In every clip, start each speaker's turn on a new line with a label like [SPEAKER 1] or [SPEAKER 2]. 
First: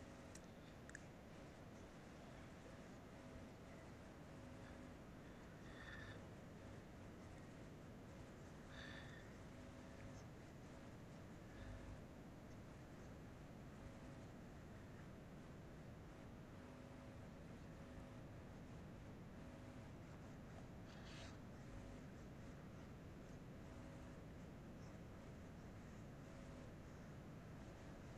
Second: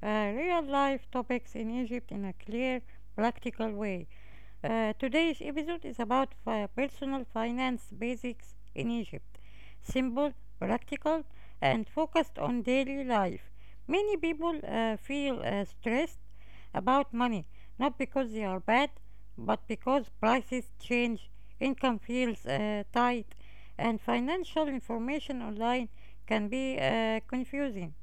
[SPEAKER 1] real life topics in Egypt in a clear, practical way. Today's episode is about personal finance basics in Egypt. Simple, practical, and focused on daily life. Many people feel stressed about money, not because they are bad, but because prices change, income feels tight, and financial information online can be confusing.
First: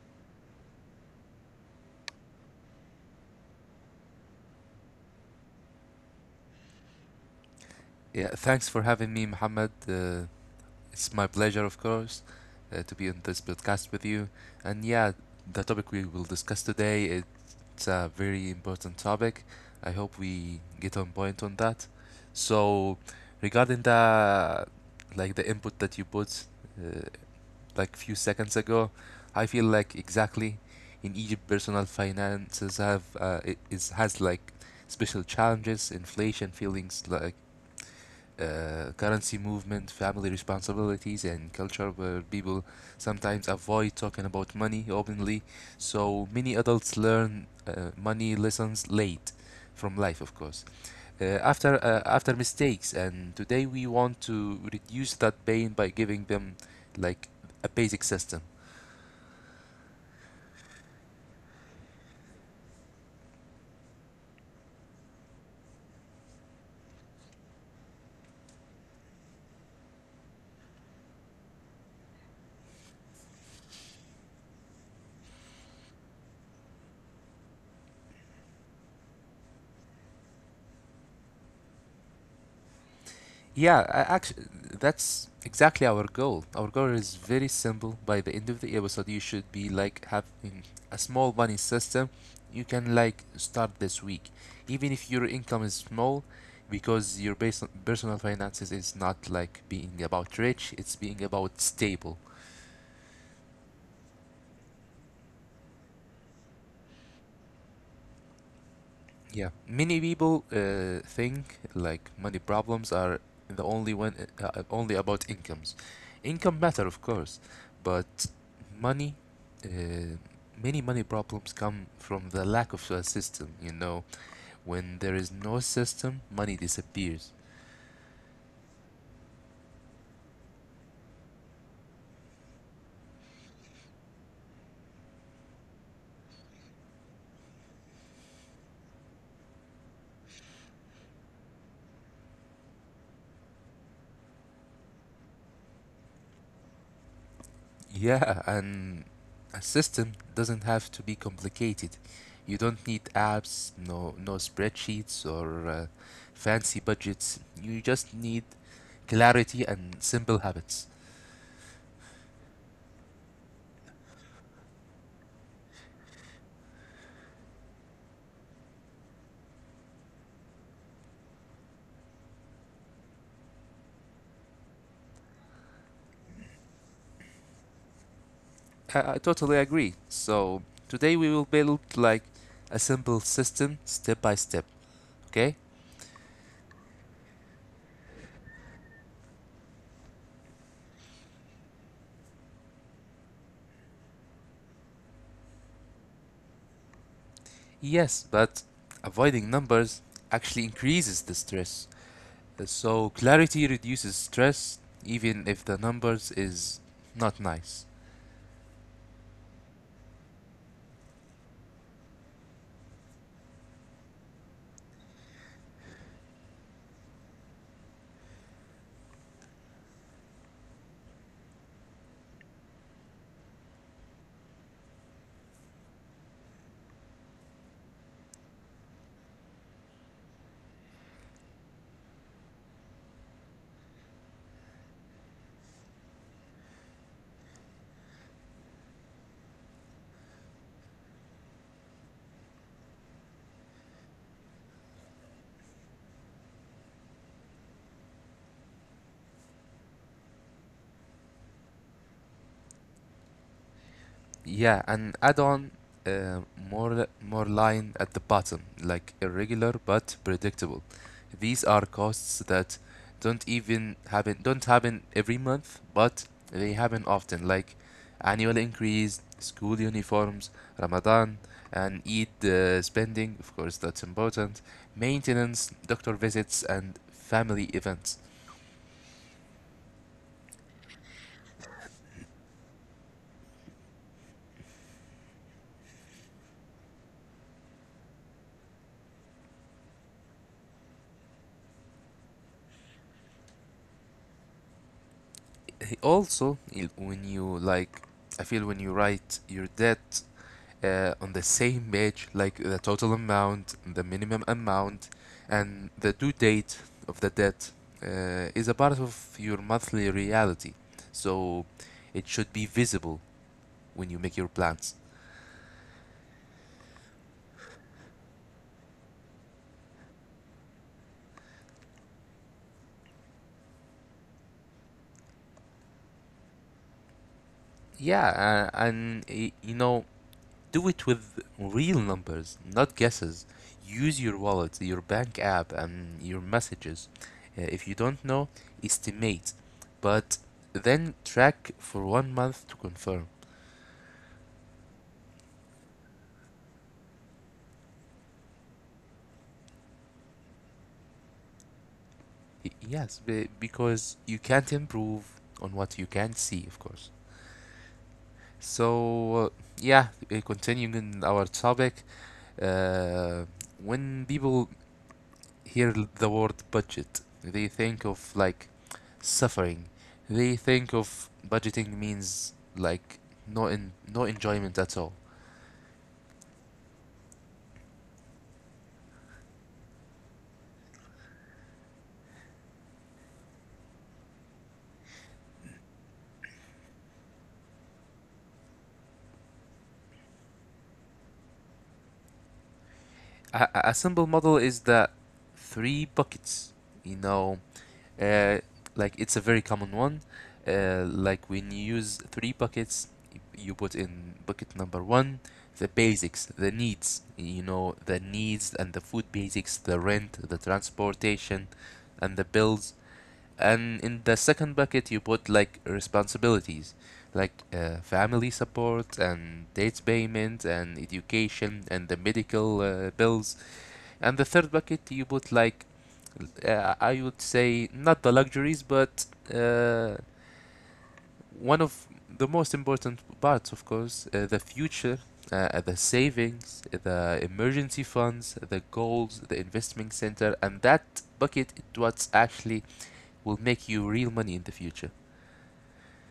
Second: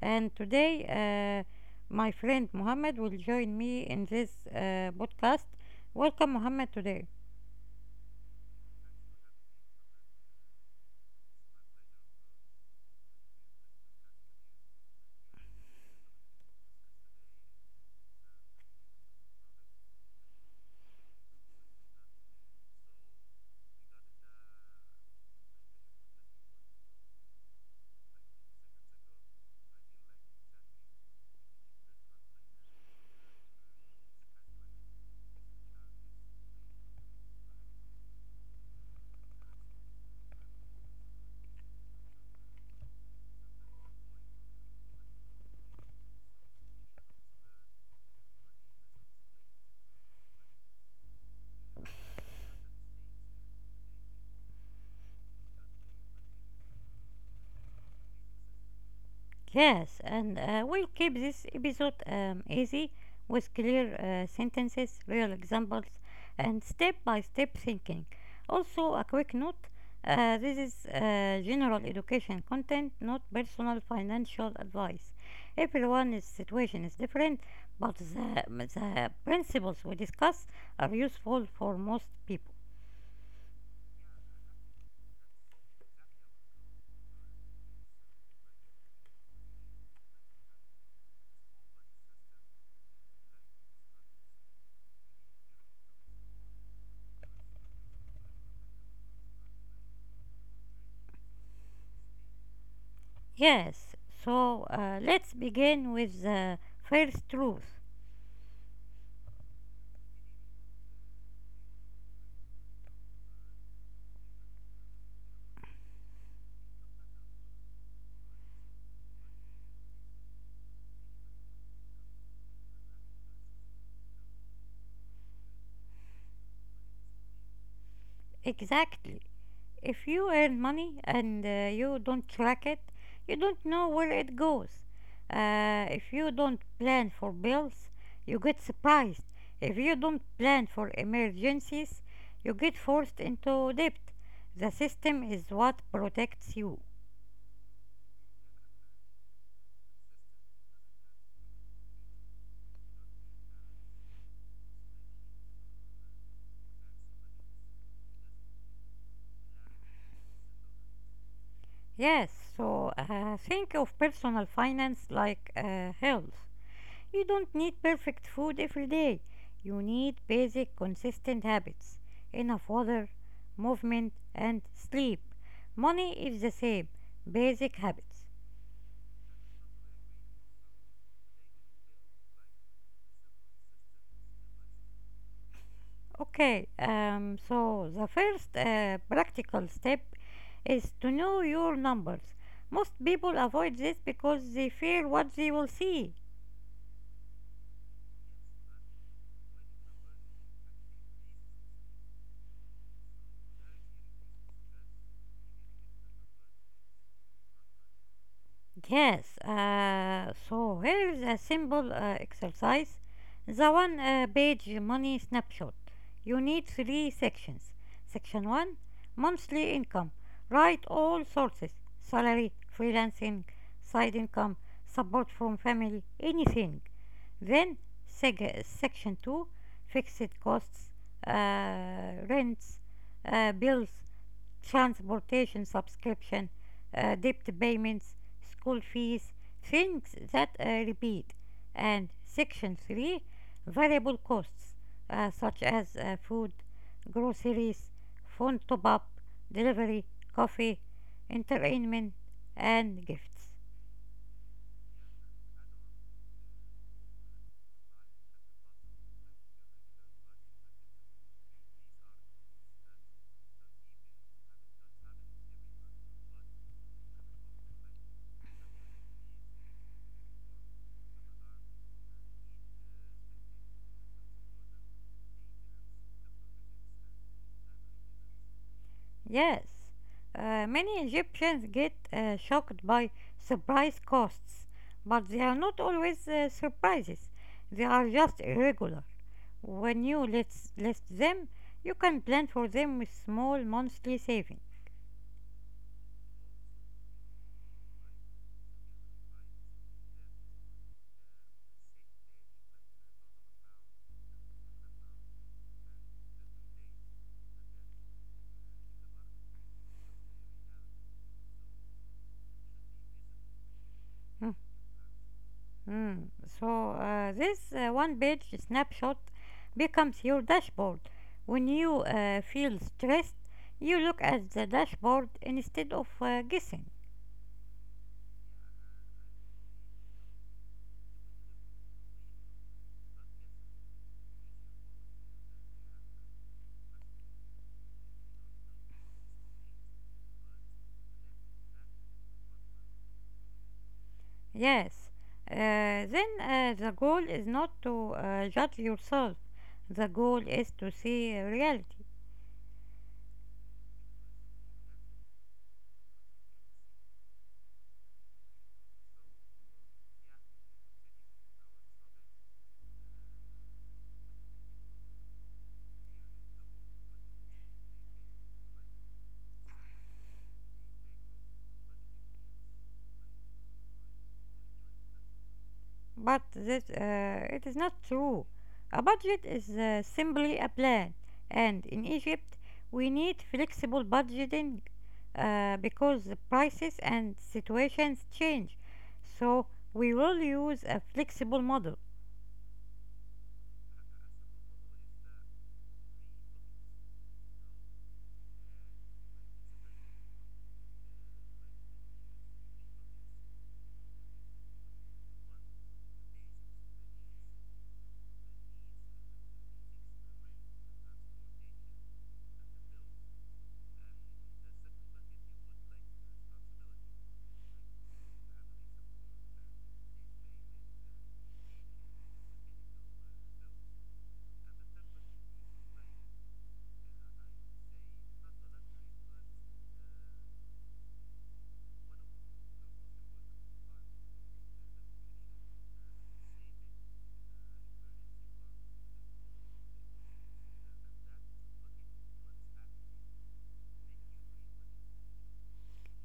[SPEAKER 1] And today, my friend Mohammed will join me in this podcast. Welcome, Mohammed, today.
[SPEAKER 2] Yeah, thanks for having me, Mohammed. It's my pleasure, of course, to be on this podcast with you. And yeah, the topic we will discuss today, it's a very important topic. I hope we get on point on that. So, regarding the like the input that you put, uh, like few seconds ago, I feel like exactly in Egypt, personal finances have it is has like special challenges, inflation, feelings like currency movement, family responsibilities, and culture where people sometimes avoid talking about money openly. So many adults learn money lessons late from life, of course, after mistakes. And today we want to reduce that pain by giving them like a basic system.
[SPEAKER 1] Yes, and we'll keep this episode easy with clear sentences, real examples, and step by step thinking. Also, a quick note, this is general education content, not personal financial advice. Everyone's situation is different, but the principles we discuss are useful for most people.
[SPEAKER 2] Yeah, actually, that's exactly our goal. Our goal is very simple. By the end of the episode, you should be like having a small money system you can like start this week, even if your income is small, because your personal finances is not like being about rich. It's being about stable.
[SPEAKER 1] Yes, so let's begin with the first truth.
[SPEAKER 2] Yeah, many people think like money problems are the only one only about incomes. Income matter, of course, but money, uh, many money problems come from the lack of a system. You know, when there is no system, money disappears.
[SPEAKER 1] Exactly. If you earn money and you don't track it, you don't know where it goes. If you don't plan for bills, you get surprised. If you don't plan for emergencies, you get forced into debt. The system is what protects you.
[SPEAKER 2] Yeah, and a system doesn't have to be complicated. You don't need apps, no spreadsheets or fancy budgets. You just need clarity and simple habits.
[SPEAKER 1] Yes, so think of personal finance like health. You don't need perfect food every day. You need basic, consistent habits, enough water, movement, and sleep. Money is the same, basic habits.
[SPEAKER 2] I totally agree. So today we will build like a simple system step by step, okay?
[SPEAKER 1] Okay, so the first practical step is to know your numbers. Most people avoid this because they fear what they will see.
[SPEAKER 2] Yes, but avoiding numbers actually increases the stress. So clarity reduces stress even if the numbers is not nice.
[SPEAKER 1] Yes, so here is a simple exercise. The one page money snapshot. You need three sections. Section 1, monthly income. Write all sources: salary, freelancing, side income, support from family, anything. Then section 2, fixed costs, rents, bills, transportation subscription, debt payments, school fees, things that repeat. And section 3, variable costs such as food, groceries, phone top up, delivery, coffee, entertainment, and gifts.
[SPEAKER 2] Yeah, and add on uh, more line at the bottom, like irregular but predictable. These are costs that don't happen every month, but they happen often, like annual increase, school uniforms, Ramadan, and Eid spending. Of course, that's important. Maintenance, doctor visits, and family events.
[SPEAKER 1] Yes, many Egyptians get shocked by surprise costs, but they are not always surprises, they are just irregular. When you list them, you can plan for them with small monthly saving.
[SPEAKER 2] Also, when you like, I feel when you write your debt on the same page, like the total amount, the minimum amount, and the due date of the debt is a part of your monthly reality. So it should be visible when you make your
[SPEAKER 1] Mm,
[SPEAKER 2] plans.
[SPEAKER 1] mm. So this one-page snapshot becomes your dashboard. When you feel stressed, you look at the dashboard instead of guessing.
[SPEAKER 2] Yeah, and you know, do it with real numbers, not guesses. Use your wallet, your bank app, and your messages. If you don't know, estimate, but then track for one month to confirm.
[SPEAKER 1] Yes. Uh, then the goal is not to judge yourself. The goal is to see reality.
[SPEAKER 2] Yes, because you can't improve on what you can't see, of course. So, yeah, continuing in our topic, uh, when people hear the word budget, they think of like suffering. They think of budgeting means like no enjoyment at all.
[SPEAKER 1] But this, it is not true. A budget is simply a plan, and in Egypt, we need flexible budgeting because the prices and situations change. So, we will use a flexible model.
[SPEAKER 2] A simple model is the three buckets, you know. Uh, like it's a very common one. Like when you use three buckets, you put in bucket number one the basics, the needs. You know the needs and the food basics, the rent, the transportation, and the bills. And in the second bucket, you put like responsibilities, like family support and debt payment and education and the medical bills, and the third bucket, you put like, I would say, not the luxuries, but uh, one of the most important parts, of course, the future, the savings, the emergency funds, the goals, the investment center, and that bucket is what actually will make you real money in the future.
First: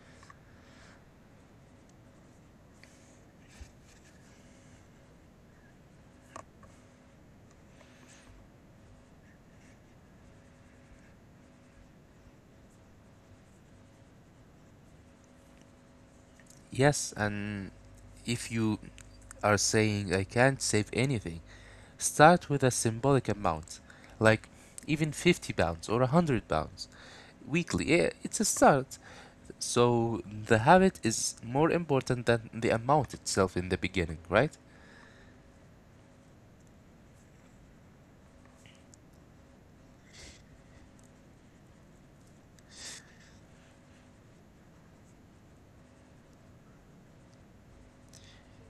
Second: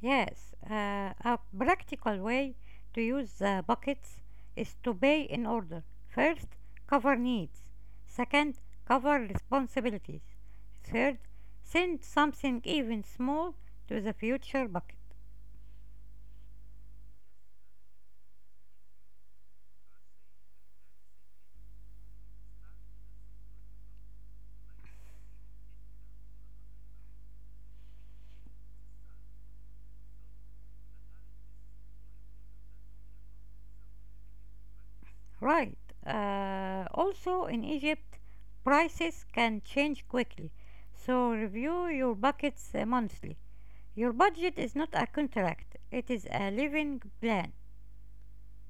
[SPEAKER 1] Yes, a practical way to use the buckets is to pay in order. First, cover needs. Second, cover responsibilities. Third, send something, even small, to the future bucket.
[SPEAKER 2] Yes, and if you are saying I can't save anything, start with a symbolic amount, like even 50 pounds or 100 pounds weekly. Yeah, it's a start. So the habit is more important than the amount itself in the beginning, right?
[SPEAKER 1] Right. Also, in Egypt, prices can change quickly, so review your buckets monthly. Your budget is not a contract, it is a living plan.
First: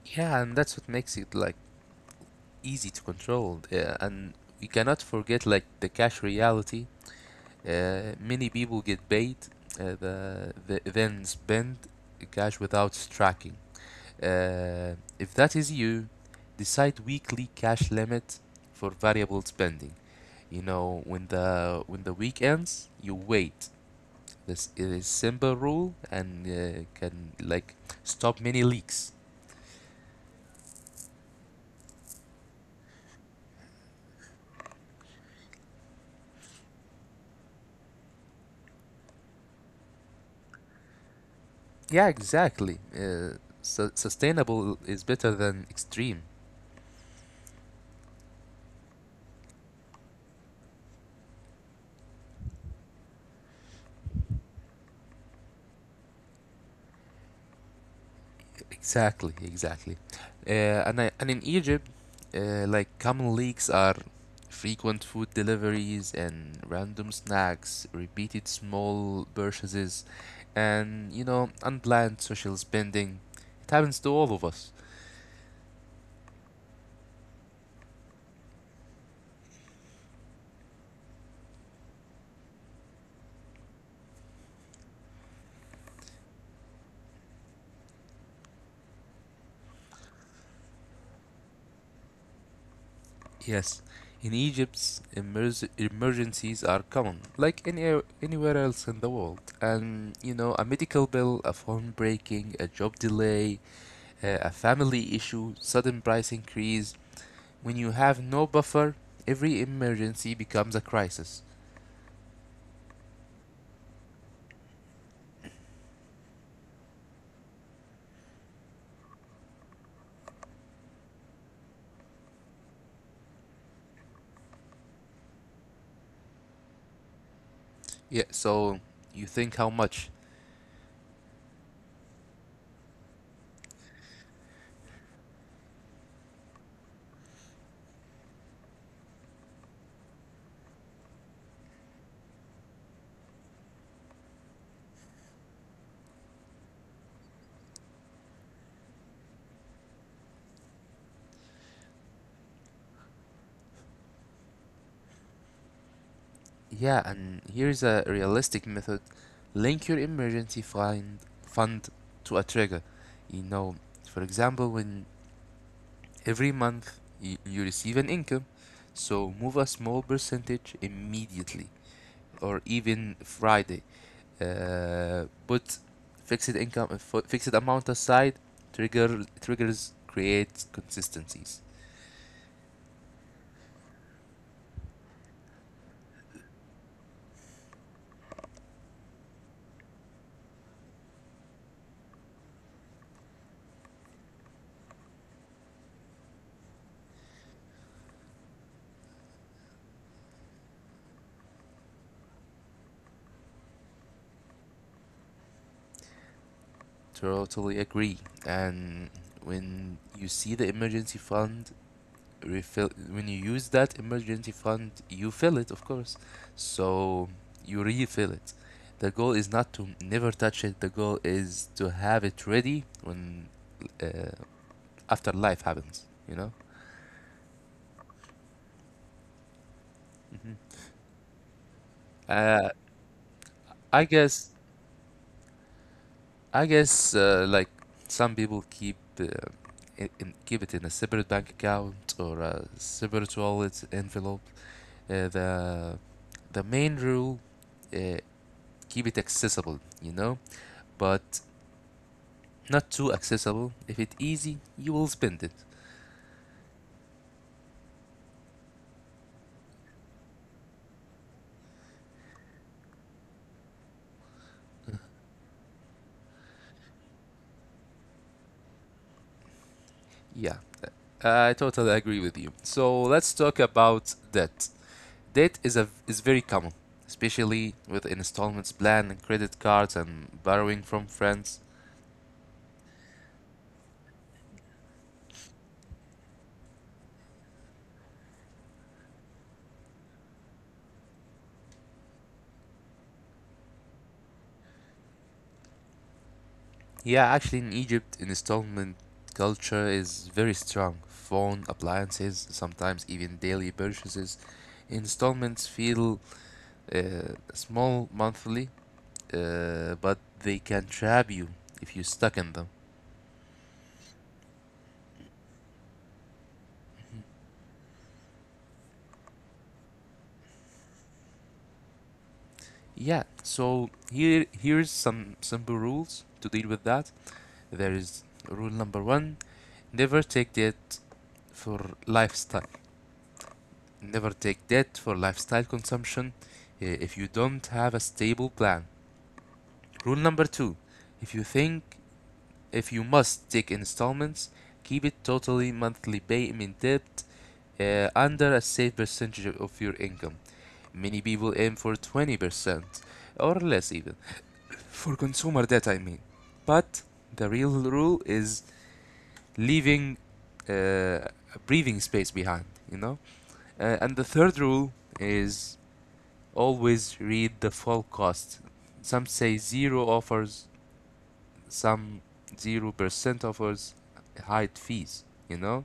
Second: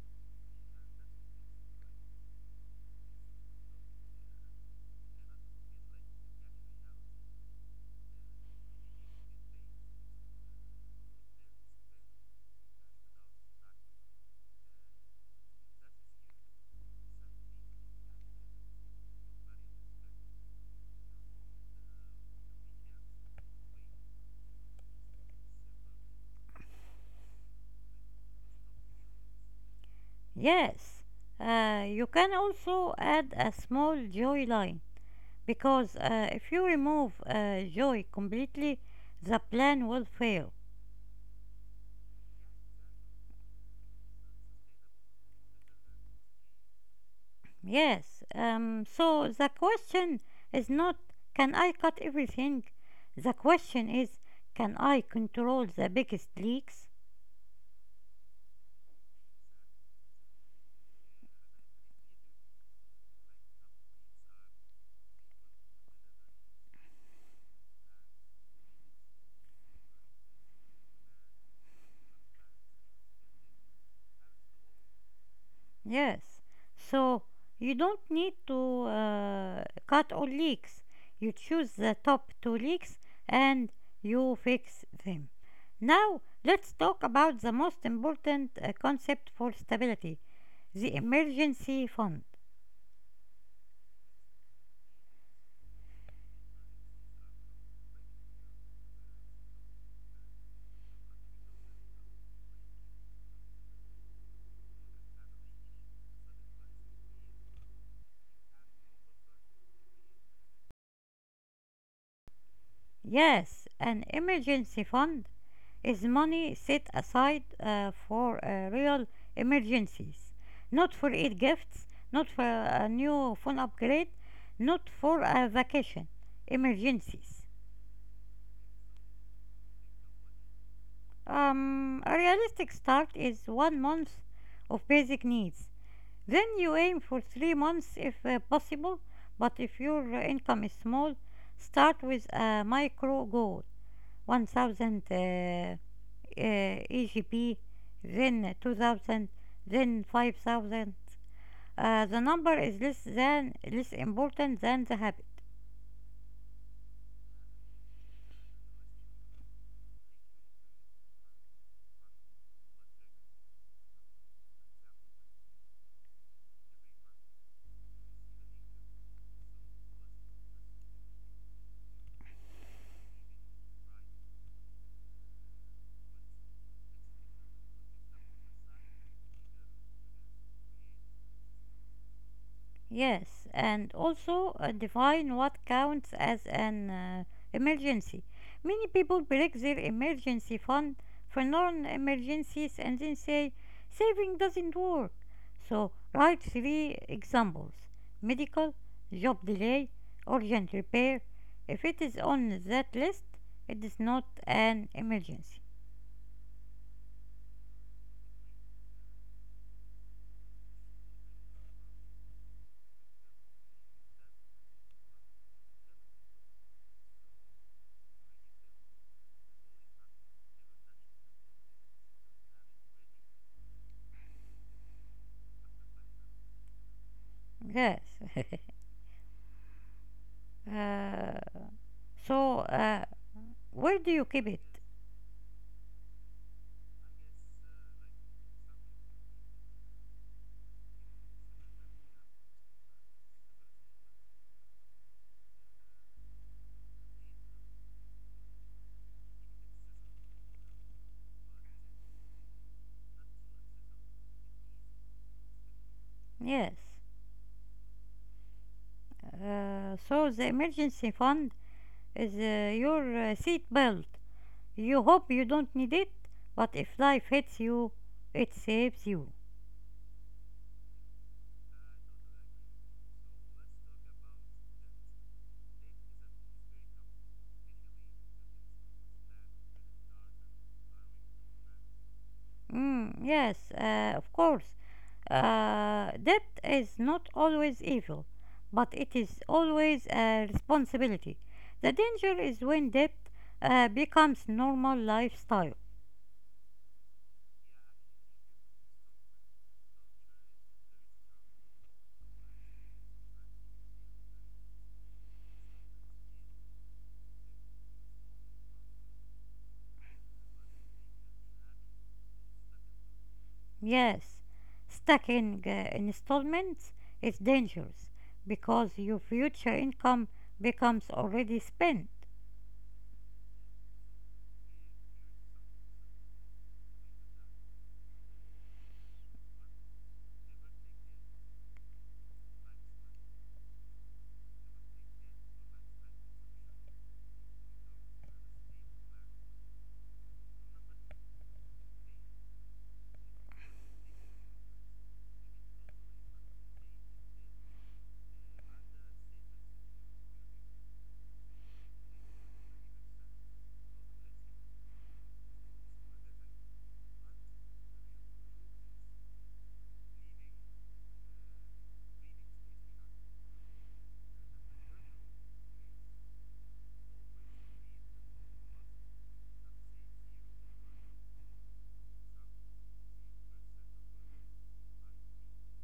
[SPEAKER 2] Yeah, and that's what makes it like easy to control. Yeah, and we cannot forget like the cash reality. Many people get paid, the then spend cash without tracking. Uh, if that is you, decide weekly cash limit for variable spending. You know, when the week ends, you wait this simple rule and can like stop many leaks.
[SPEAKER 1] Yes, you can also add a small joy line because if you remove joy completely, the plan will fail.
[SPEAKER 2] Yeah, exactly. Sustainable is better than extreme.
[SPEAKER 1] Yes, so the question is not, can I cut everything? The question is, can I control the biggest leaks?
[SPEAKER 2] Exactly, exactly. Uh, and and in Egypt, like common leaks are frequent food deliveries and random snacks, repeated small purchases, and you know unplanned social spending. It happens to all of us.
[SPEAKER 1] Yes. So you don't need to cut all leaks. You choose the top two leaks and you fix them. Now let's talk about the most important concept for stability, the emergency fund.
[SPEAKER 2] Yes, in Egypt, emergencies are common, like anywhere else in the world. And you know, a medical bill, a phone breaking, a job delay, a family issue, sudden price increase. When you have no buffer, every emergency becomes a crisis.
[SPEAKER 1] Yes, an emergency fund is money set aside for real emergencies, not for Eid gifts, not for a new phone upgrade, not for a vacation. Emergencies.
[SPEAKER 2] Yeah, so you think how much?
[SPEAKER 1] A realistic start is 1 month of basic needs. Then you aim for 3 months if possible, but if your income is small, start with a micro goal. 1000 EGP, then 2000, then 5000. The number is less than less important than the habit.
[SPEAKER 2] Yeah, and here's a realistic method: link your emergency fund to a trigger. You know, for example, when every month you receive an income, so move a small percentage immediately or even Friday. Put fixed income, fixed amount aside. Triggers create consistencies.
[SPEAKER 1] Yes, and also define what counts as an emergency. Many people break their emergency fund for non emergencies and then say saving doesn't work. So, write three examples: medical, job delay, urgent repair. If it is on that list, it is not an emergency.
[SPEAKER 2] Totally agree. And when you see the emergency fund refill, when you use that emergency fund you fill it, of course, so you refill it. The goal is not to never touch it, the goal is to have it ready when uh, after life happens, you know.
[SPEAKER 1] Yes.
[SPEAKER 2] hmm
[SPEAKER 1] uh, so,
[SPEAKER 2] uh,
[SPEAKER 1] uh, where
[SPEAKER 2] I
[SPEAKER 1] do you keep
[SPEAKER 2] guess
[SPEAKER 1] it?
[SPEAKER 2] like some people keep keep it in a separate bank account or a separate wallet envelope. Uh, the the main rule, uh, keep it accessible. You know, but not too accessible. If it's easy, you will spend it.
[SPEAKER 1] Yes. So the emergency fund is your seat belt. You hope you don't need it, but if life hits you, it saves you.
[SPEAKER 2] Yeah, I totally agree with you. So let's talk about debt. Debt is very common, especially with installments plan and credit cards and borrowing from friends.
[SPEAKER 1] Mm, yes, of course. Debt is not always evil, but it is always a responsibility. The danger is when debt becomes normal lifestyle.
[SPEAKER 2] Yeah, actually in Egypt, installment culture is very strong. Phone, appliances, sometimes even daily purchases. Installments feel small monthly, but they can trap you if you're stuck in them.
[SPEAKER 1] Yes, stacking installments is dangerous because your future income becomes already spent.
[SPEAKER 2] Yeah, so here here's some simple rules to deal with that. There is rule number one: never take debt for lifestyle. Never take debt for lifestyle consumption if you don't have a stable plan. Rule number two: if you think if you must take installments, keep it totally monthly payment debt under a safe percentage of your income. Many people aim for 20% or less even, for consumer data I mean. But the real rule is leaving uh, a breathing space behind, you know. And the third rule is always read the full cost. Some say zero offers some 0% offers. Hide fees, you know.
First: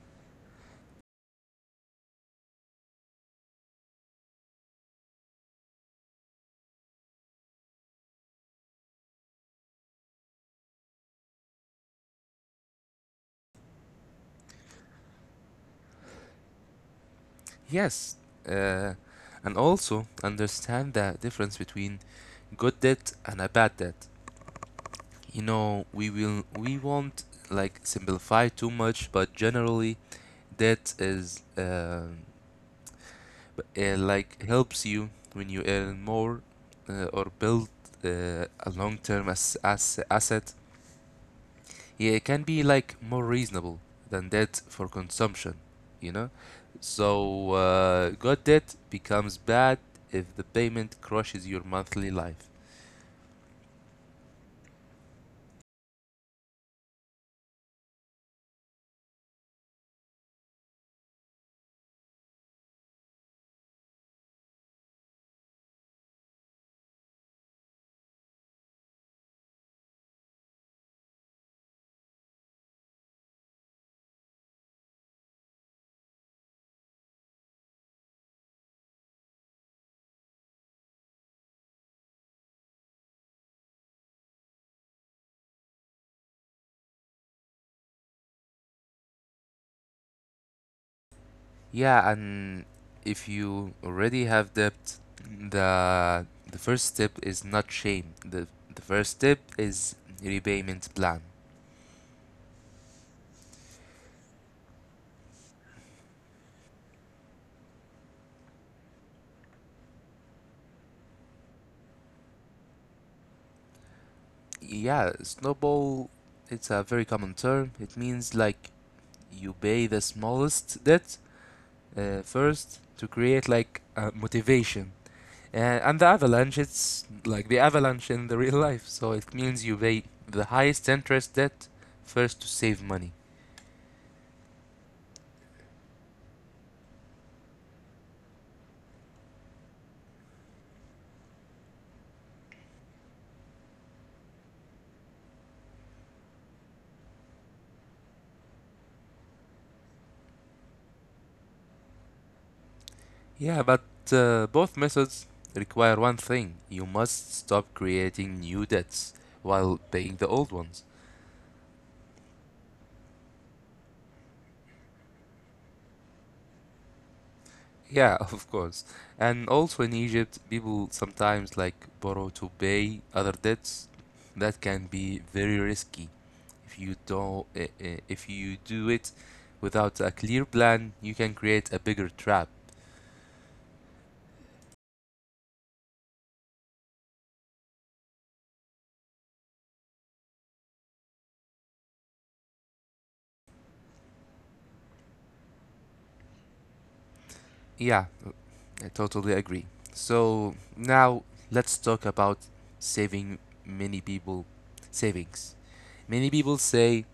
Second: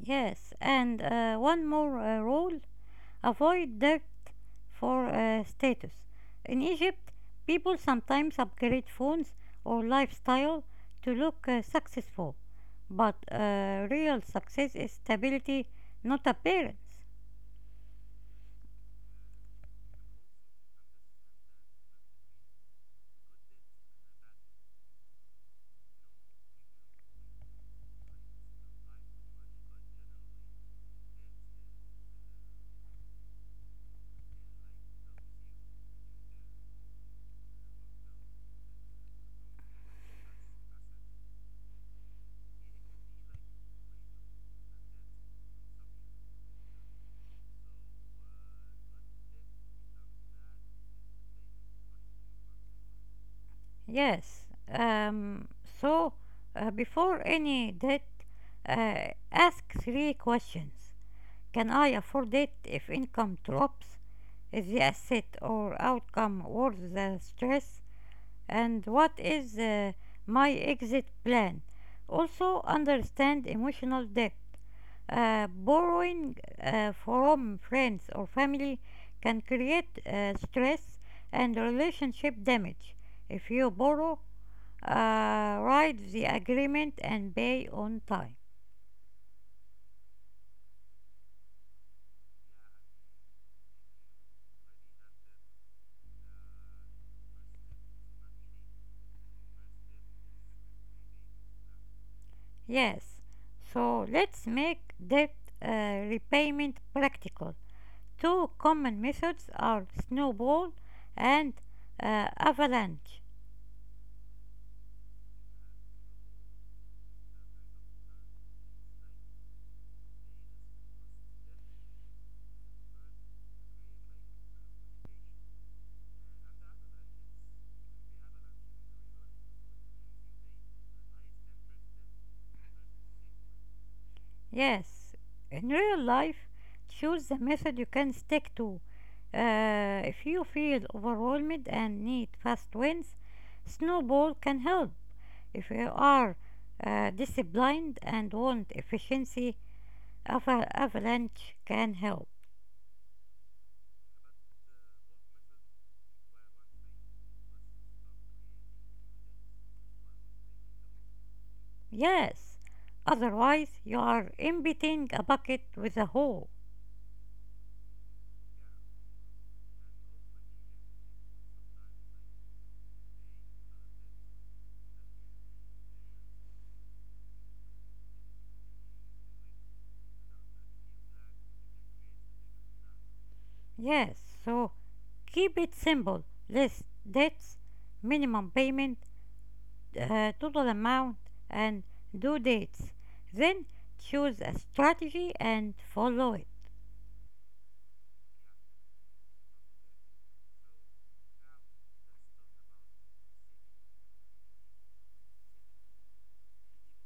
[SPEAKER 1] Yes, and one more rule, avoid debt for status. In Egypt, people sometimes upgrade phones or lifestyle to look successful, but real success is stability, not appearance.
[SPEAKER 2] Yes, uh, and also understand the difference between good debt and a bad debt. You know, we won't like simplify too much, but generally that is like helps you when you earn more or build uh, a long-term as asset. Yeah, it can be like more reasonable than that for consumption, you know? So good debt becomes bad if the payment crushes your monthly life.
[SPEAKER 1] Yes. Um, so before any debt, ask three questions. Can I afford it if income drops? Is the asset or outcome worth the stress? And what is my exit plan? Also, understand emotional debt. Borrowing from friends or family can create stress and relationship damage. If you borrow, write the agreement and pay on time.
[SPEAKER 2] Yeah, and if you already have debt, the first step is not shame. The first step is repayment plan.
[SPEAKER 1] Yes, so let's make debt repayment practical. Two common methods are snowball and avalanche.
[SPEAKER 2] Yeah, snowball, it's a very common term. It means like you pay the smallest debt first to create like motivation. Uh, and the avalanche, it's like the avalanche in the real life. So it means you pay the highest interest debt first to save money.
[SPEAKER 1] Yes, in real life, choose the method you can stick to. If you feel overwhelmed and need fast wins, snowball can help. If you are disciplined and want efficiency, Av- avalanche can help.
[SPEAKER 2] Yeah, but both methods require one thing: you must stop creating new debts while paying the old ones.
[SPEAKER 1] Yes. Otherwise, you are emptying a bucket with a hole.
[SPEAKER 2] Yeah, of course. And also in Egypt, people sometimes like borrow to pay other debts. That can be very risky. If you don't, if you do it without a clear plan, you can create a bigger trap.
[SPEAKER 1] Yes. So keep it simple. List debts, minimum payment, total amount, and due dates. Then choose a strategy and follow it.
[SPEAKER 2] Yeah, I totally agree. So now let's talk about saving many people savings. Many people say,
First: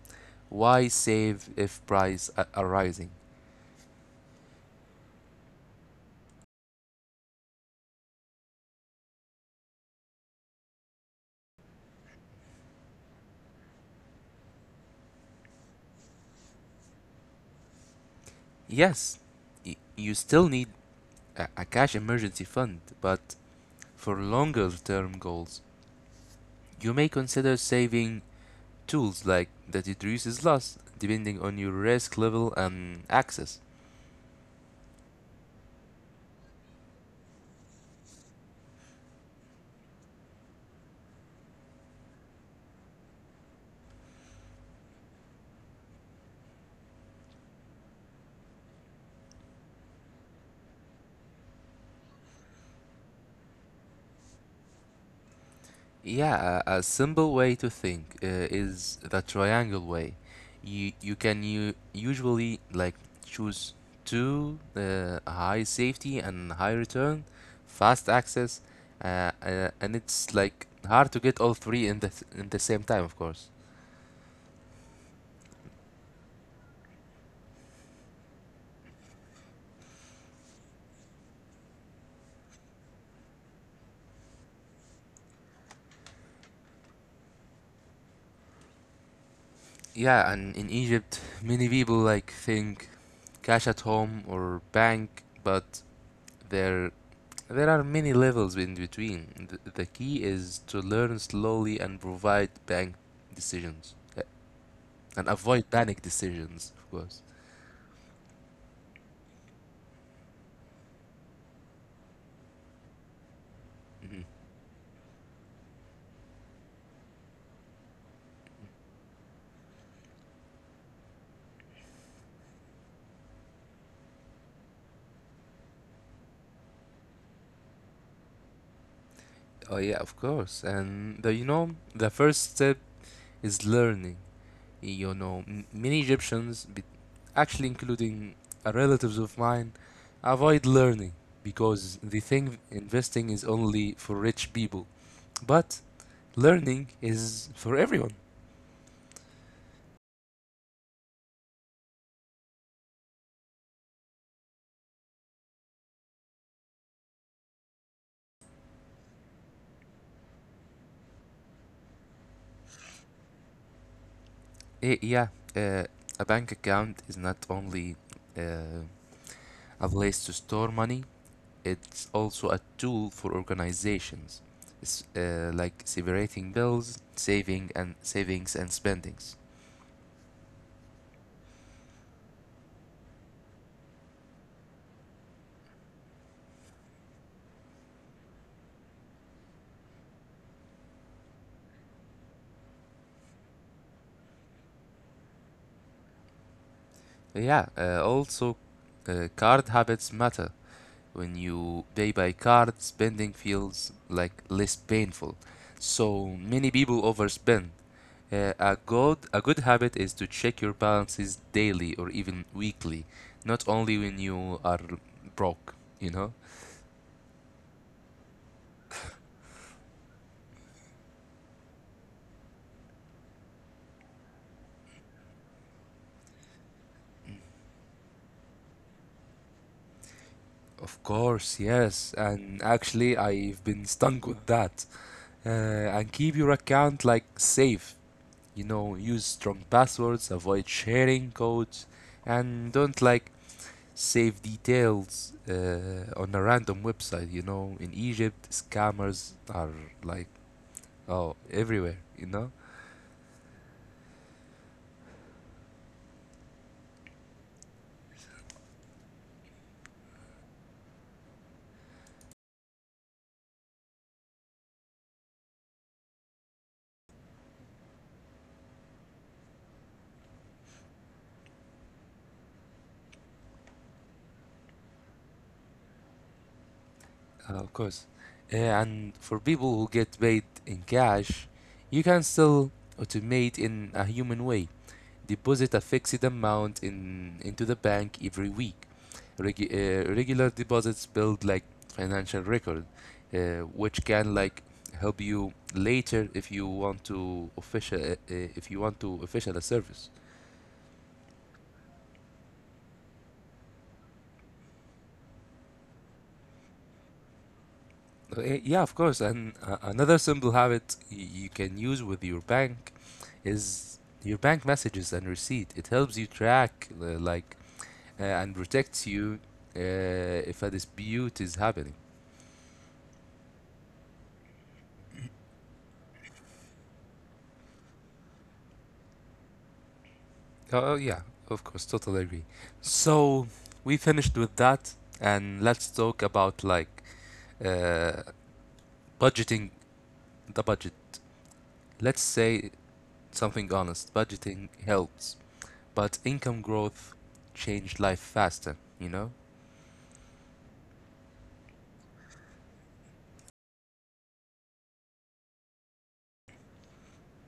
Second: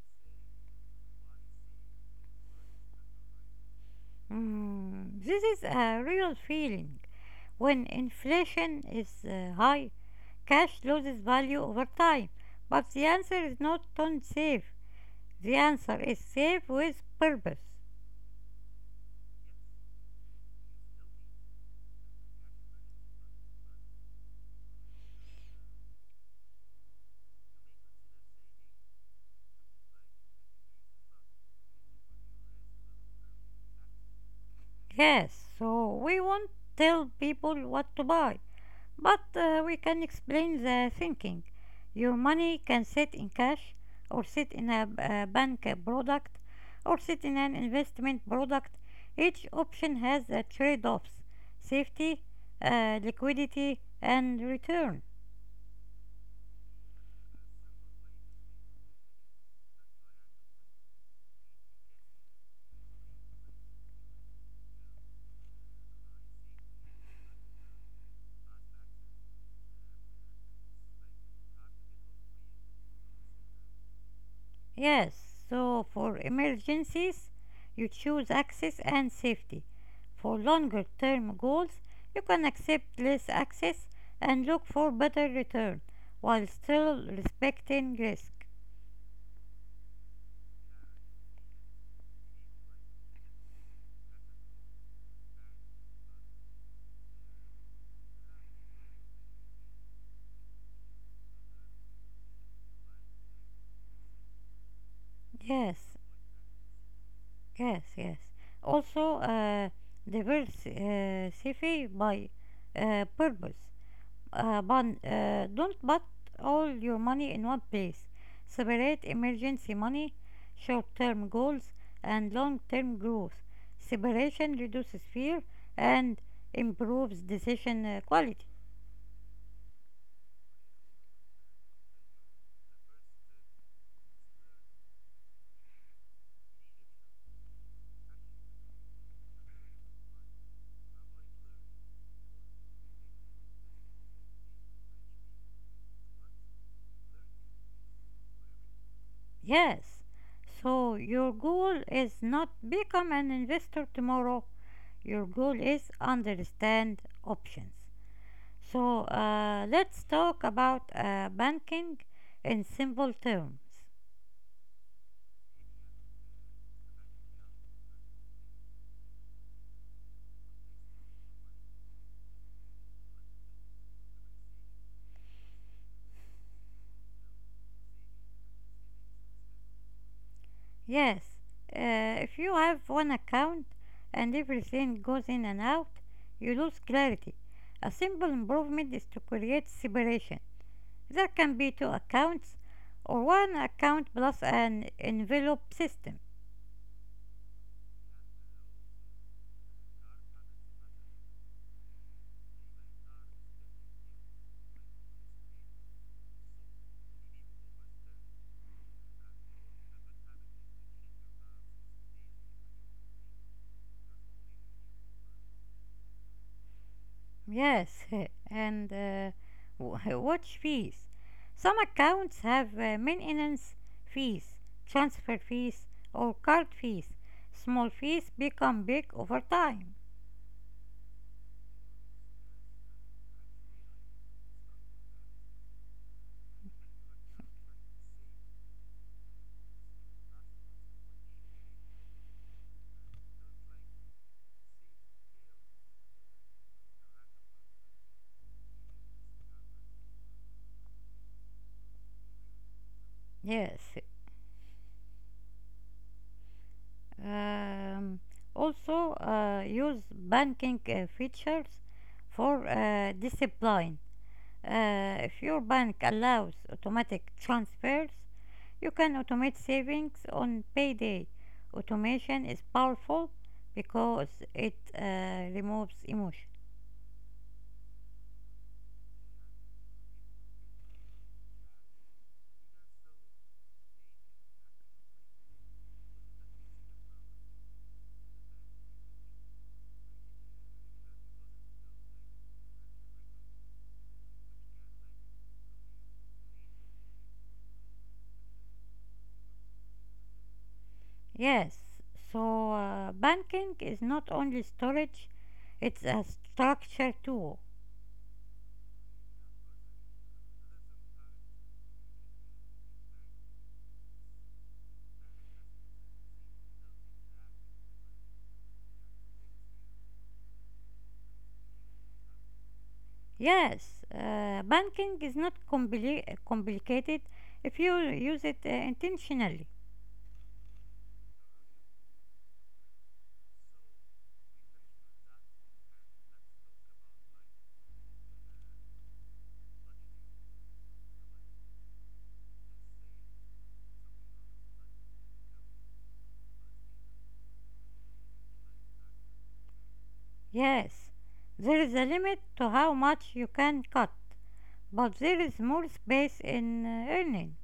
[SPEAKER 2] why save if prices are rising?
[SPEAKER 1] Mm, this is a real feeling. When inflation is high, cash loses value over time. But the answer is not don't save. The answer is safe with purpose.
[SPEAKER 2] Yes, you still need a cash emergency fund, but for longer term goals, you may consider saving tools like that it reduces loss depending on your risk level and access.
[SPEAKER 1] Yes, so we won't tell people what to buy, but we can explain the thinking. Your money can sit in cash, or sit in a bank product, or sit in an investment product. Each option has the trade offs: safety, liquidity, and return.
[SPEAKER 2] Yeah, a simple way to think is the triangle way. You usually like choose two, high safety and high return, fast access, and it's like hard to get all three in the same time, of course.
[SPEAKER 1] Yes, so for emergencies, you choose access and safety. For longer term goals, you can accept less access and look for better return while still respecting risk.
[SPEAKER 2] Yeah, and in Egypt, many people like think cash at home or bank, but There, there are many levels in between. The key is to learn slowly and provide bank decisions and avoid
[SPEAKER 1] Yes,
[SPEAKER 2] panic decisions, of course.
[SPEAKER 1] yes, yes. Also, diversify by purpose.
[SPEAKER 2] Mhm.
[SPEAKER 1] But don't put all your money in one place. Separate emergency money, short term goals, and long term growth. Separation reduces fear and improves decision quality.
[SPEAKER 2] Oh yeah, of course. And the, you know, the first step is learning. You know, many Egyptians, actually including relatives of mine, avoid learning because they think investing is only for rich people. But learning is for everyone.
[SPEAKER 1] Yes, so your goal is not become an investor tomorrow. Your goal is understand options. So let's talk about banking in simple terms.
[SPEAKER 2] Eh, yeah, uh, a bank account is not only uh, a place to store money, it's also a tool for organizations, like separating bills, saving and savings and spendings.
[SPEAKER 1] Yes, if you have one account and everything goes in and out, you lose clarity. A simple improvement is to create separation. There can be two accounts or one account plus an envelope system.
[SPEAKER 2] Yeah, also card habits matter. When you pay by card, spending feels like less painful. So many people overspend. A good habit is to check your balances daily or even weekly, not only when you are broke, you know?
[SPEAKER 1] Yes, and watch fees. Some accounts have maintenance fees, transfer fees, or card fees. Small fees become big over time.
[SPEAKER 2] Of course, yes. And actually, I've been stung with that. Uh, and keep your account like safe. You know, use strong passwords, avoid sharing codes, and don't like save details on a random website. You know, in Egypt, scammers are like oh everywhere. You know.
[SPEAKER 1] Yes, Um, also, use banking features for discipline. If your bank allows automatic transfers, you can automate savings on payday. Automation is powerful because it removes emotion.
[SPEAKER 2] Of course. And for people who get paid in cash, you can still automate in a human way. Deposit a fixed amount in into the bank every week. Regular deposits build like financial record, uh, which can like help you later if you want to official if you want to official a service.
[SPEAKER 1] Yes, so banking is not only storage, it's a structure too.
[SPEAKER 2] Yeah, of course. And another simple habit you can use with your bank is your bank messages and receipt. It helps you track, and protects you uh, if a dispute is happening.
[SPEAKER 1] Yes, banking is not complicated if you use it intentionally.
[SPEAKER 2] Oh, oh, yeah, of course, totally agree. So we finished with that, and let's talk about like uh, budgeting the budget. Let's say something honest. Budgeting helps, but income growth changed life faster. You know.
[SPEAKER 1] Yes, there is a limit to how much you can cut, but there is more space in earning.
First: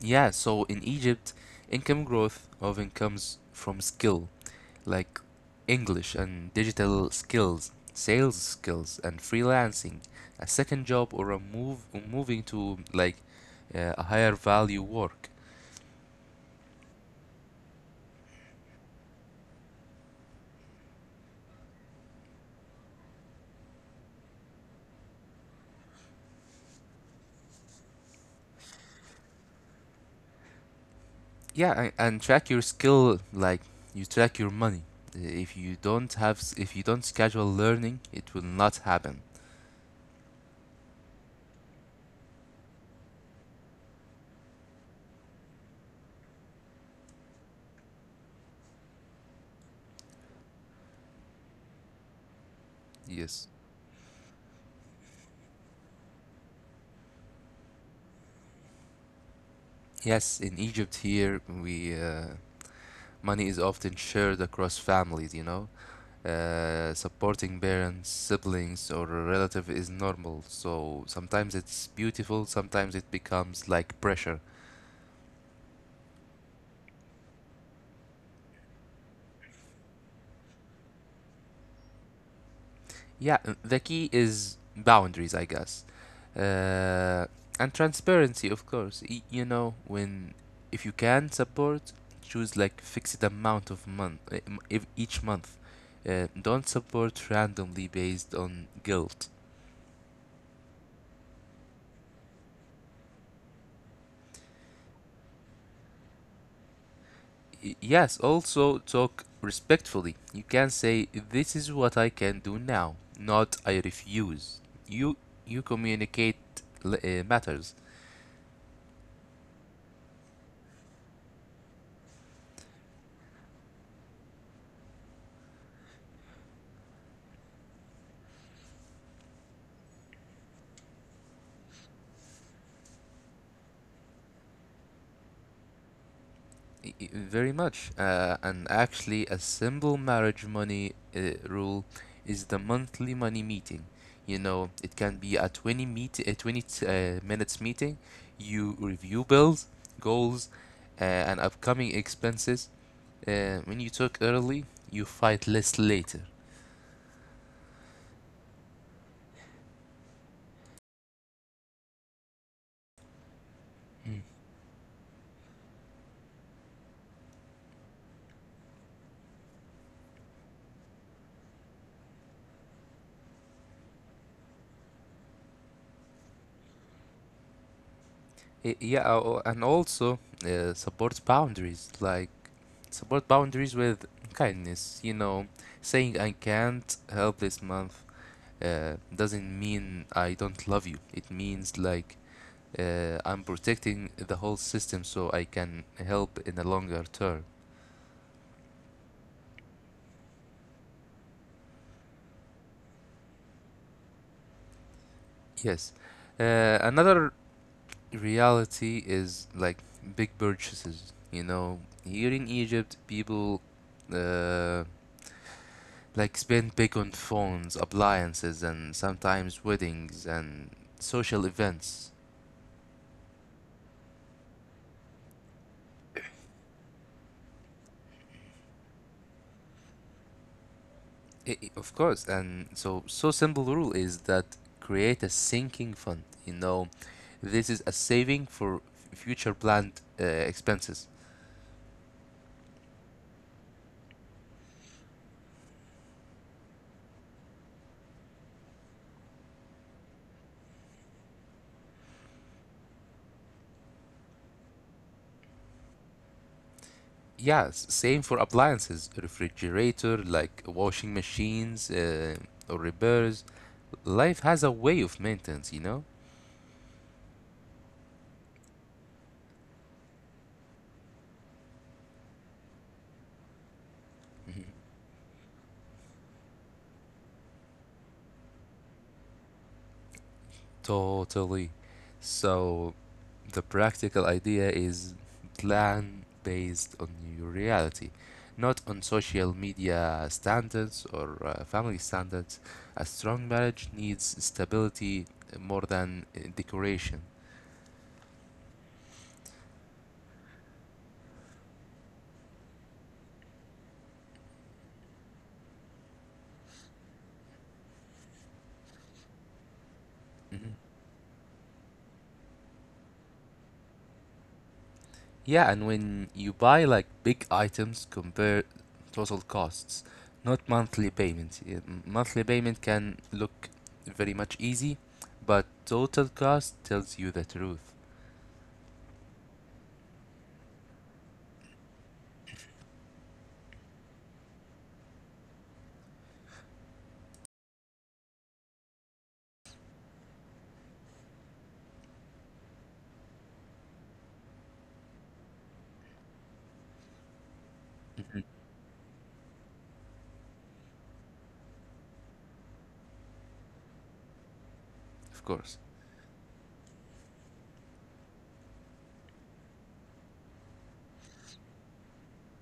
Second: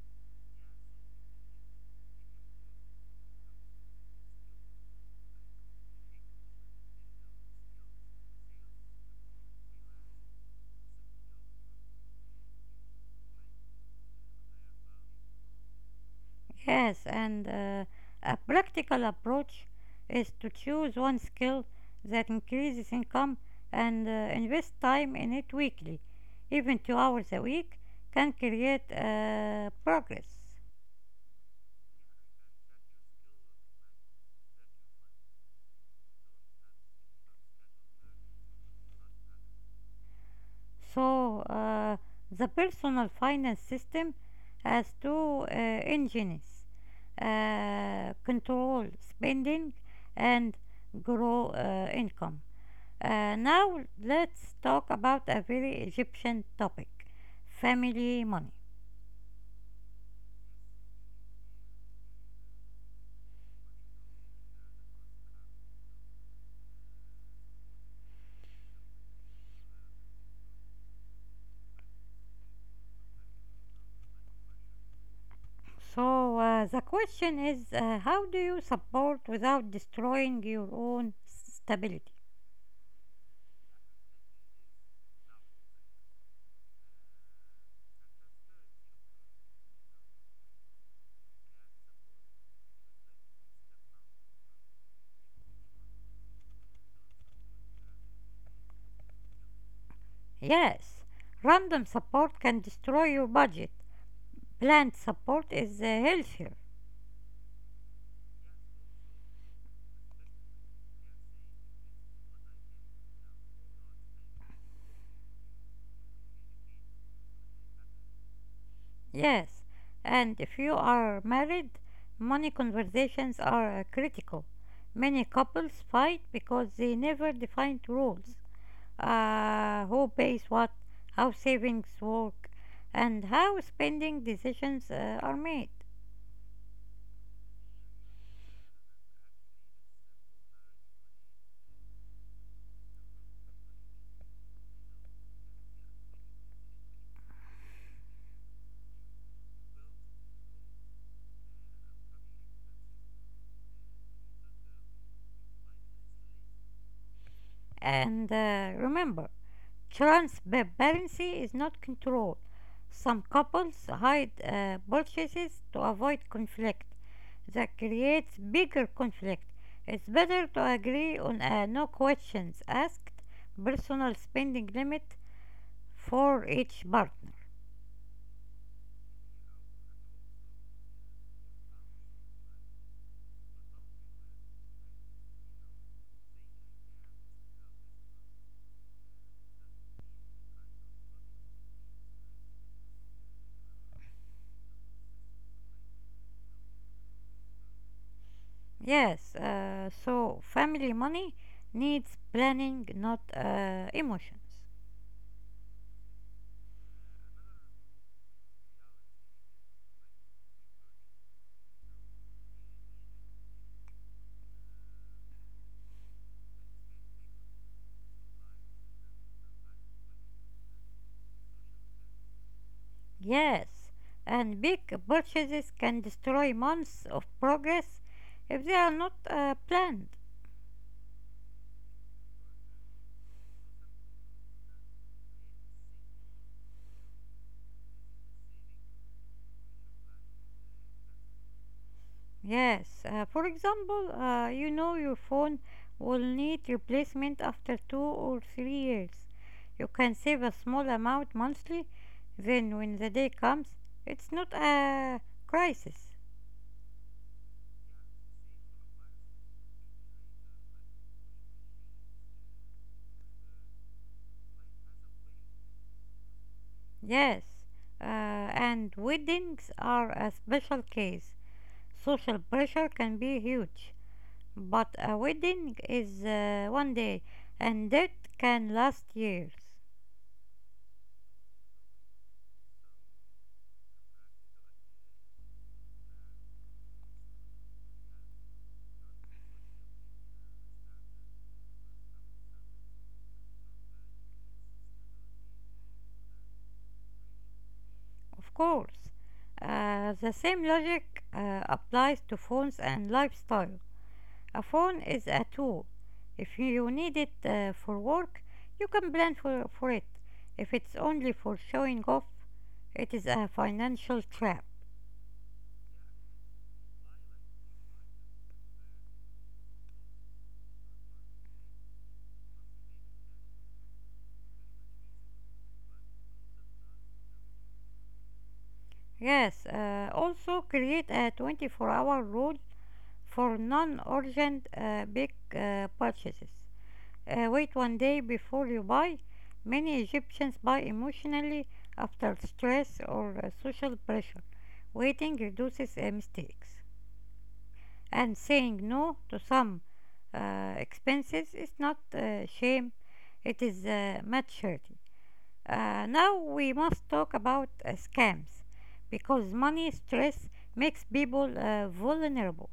[SPEAKER 2] Yeah, so in Egypt, income growth often comes from skill, like English and digital skills, sales skills, and freelancing, a second job or a move moving to like a higher value work.
[SPEAKER 1] Yes, and a practical approach is to choose one skill that increases income and invest time in it weekly. Even 2 hours a week can create progress.
[SPEAKER 2] Yeah, and track your skill like you track your money. If you don't have if you don't schedule learning, it will not happen.
[SPEAKER 1] So, the personal finance system has two engines, control spending and grow income.
[SPEAKER 2] Yes.
[SPEAKER 1] Now, let's talk about a very Egyptian topic: family money.
[SPEAKER 2] Yes, in Egypt here, we money is often shared across families, you know, supporting parents, siblings, or a relative is normal. So sometimes it's beautiful, sometimes it becomes like pressure.
[SPEAKER 1] So, the question is, how do you support without destroying your own stability?
[SPEAKER 2] Yeah, the key is boundaries, I guess. Uh, and transparency, of course. You know, when if you can support, choose like fixed amount of month if each month. Don't support randomly based on guilt.
[SPEAKER 1] Yes, random support can destroy your budget, plant support is healthier.
[SPEAKER 2] Yes, also talk respectfully. You can say this is what I can do now, not I refuse. You you communicate matters.
[SPEAKER 1] Yes, and if you are married, money conversations are critical. Many couples fight because they never defined rules. Who pays what, how savings work, and how spending decisions are made.
[SPEAKER 2] Very much. And actually a simple marriage money rule is the monthly money meeting. You know, it can be a 20 minutes meeting. You review bills, goals, and upcoming expenses. When you talk early, you fight less later.
[SPEAKER 1] And remember, transparency is not control. Some couples
[SPEAKER 2] Mm.
[SPEAKER 1] hide purchases to avoid conflict. That creates bigger conflict. It's better to agree on a no questions asked personal spending limit for each partner.
[SPEAKER 2] Yeah, oh, and also uh, supports boundaries, like support boundaries with kindness. You know, saying I can't help this month doesn't mean I don't love you. It means like I'm protecting the whole system so I can help in the longer term.
[SPEAKER 1] Yes, so family money needs planning, not emotions.
[SPEAKER 2] Yes. Another reality is like big purchases. You know, here in Egypt, people. Uh, like spend big on phones, appliances, and sometimes weddings and social events.
[SPEAKER 1] Yes, and big purchases can destroy months of progress if they are not planned.
[SPEAKER 2] Of course, and so simple rule is that create a sinking fund. You know, this is a saving for future planned expenses.
[SPEAKER 1] Yes, for example, you know your phone will need replacement after 2 or 3 years. You can save a small amount monthly, then when the day comes, it's not a crisis.
[SPEAKER 2] Yes, same for appliances, refrigerator, like washing machines or repairs. Life has a way of maintenance, you know.
[SPEAKER 1] Yes, and weddings are a special case. Social pressure can be huge, but a wedding is one day, and that can last years.
[SPEAKER 2] Totally. So the practical idea is plan based on your reality, not on social media standards or family standards. A strong marriage needs stability more than decoration.
[SPEAKER 1] Of course, the same logic applies to phones and lifestyle. A phone is a tool. If you need it for work, you can plan for it. If
[SPEAKER 2] Mhm.
[SPEAKER 1] it's only for showing off, it is a financial trap.
[SPEAKER 2] Yeah, and when you buy like big items, compare total costs, not monthly payment. Yeah, monthly payment can look very much easy, but total cost tells you the truth.
[SPEAKER 1] Yes, also create a 24-hour rule for non urgent big purchases. Wait one day before you buy. Many Egyptians buy emotionally after stress or social pressure. Waiting reduces mistakes. And
[SPEAKER 2] Mhm.
[SPEAKER 1] saying no to some expenses is not shame, it is maturity.
[SPEAKER 2] Of course.
[SPEAKER 1] Now we must talk about scams because money stress makes people vulnerable.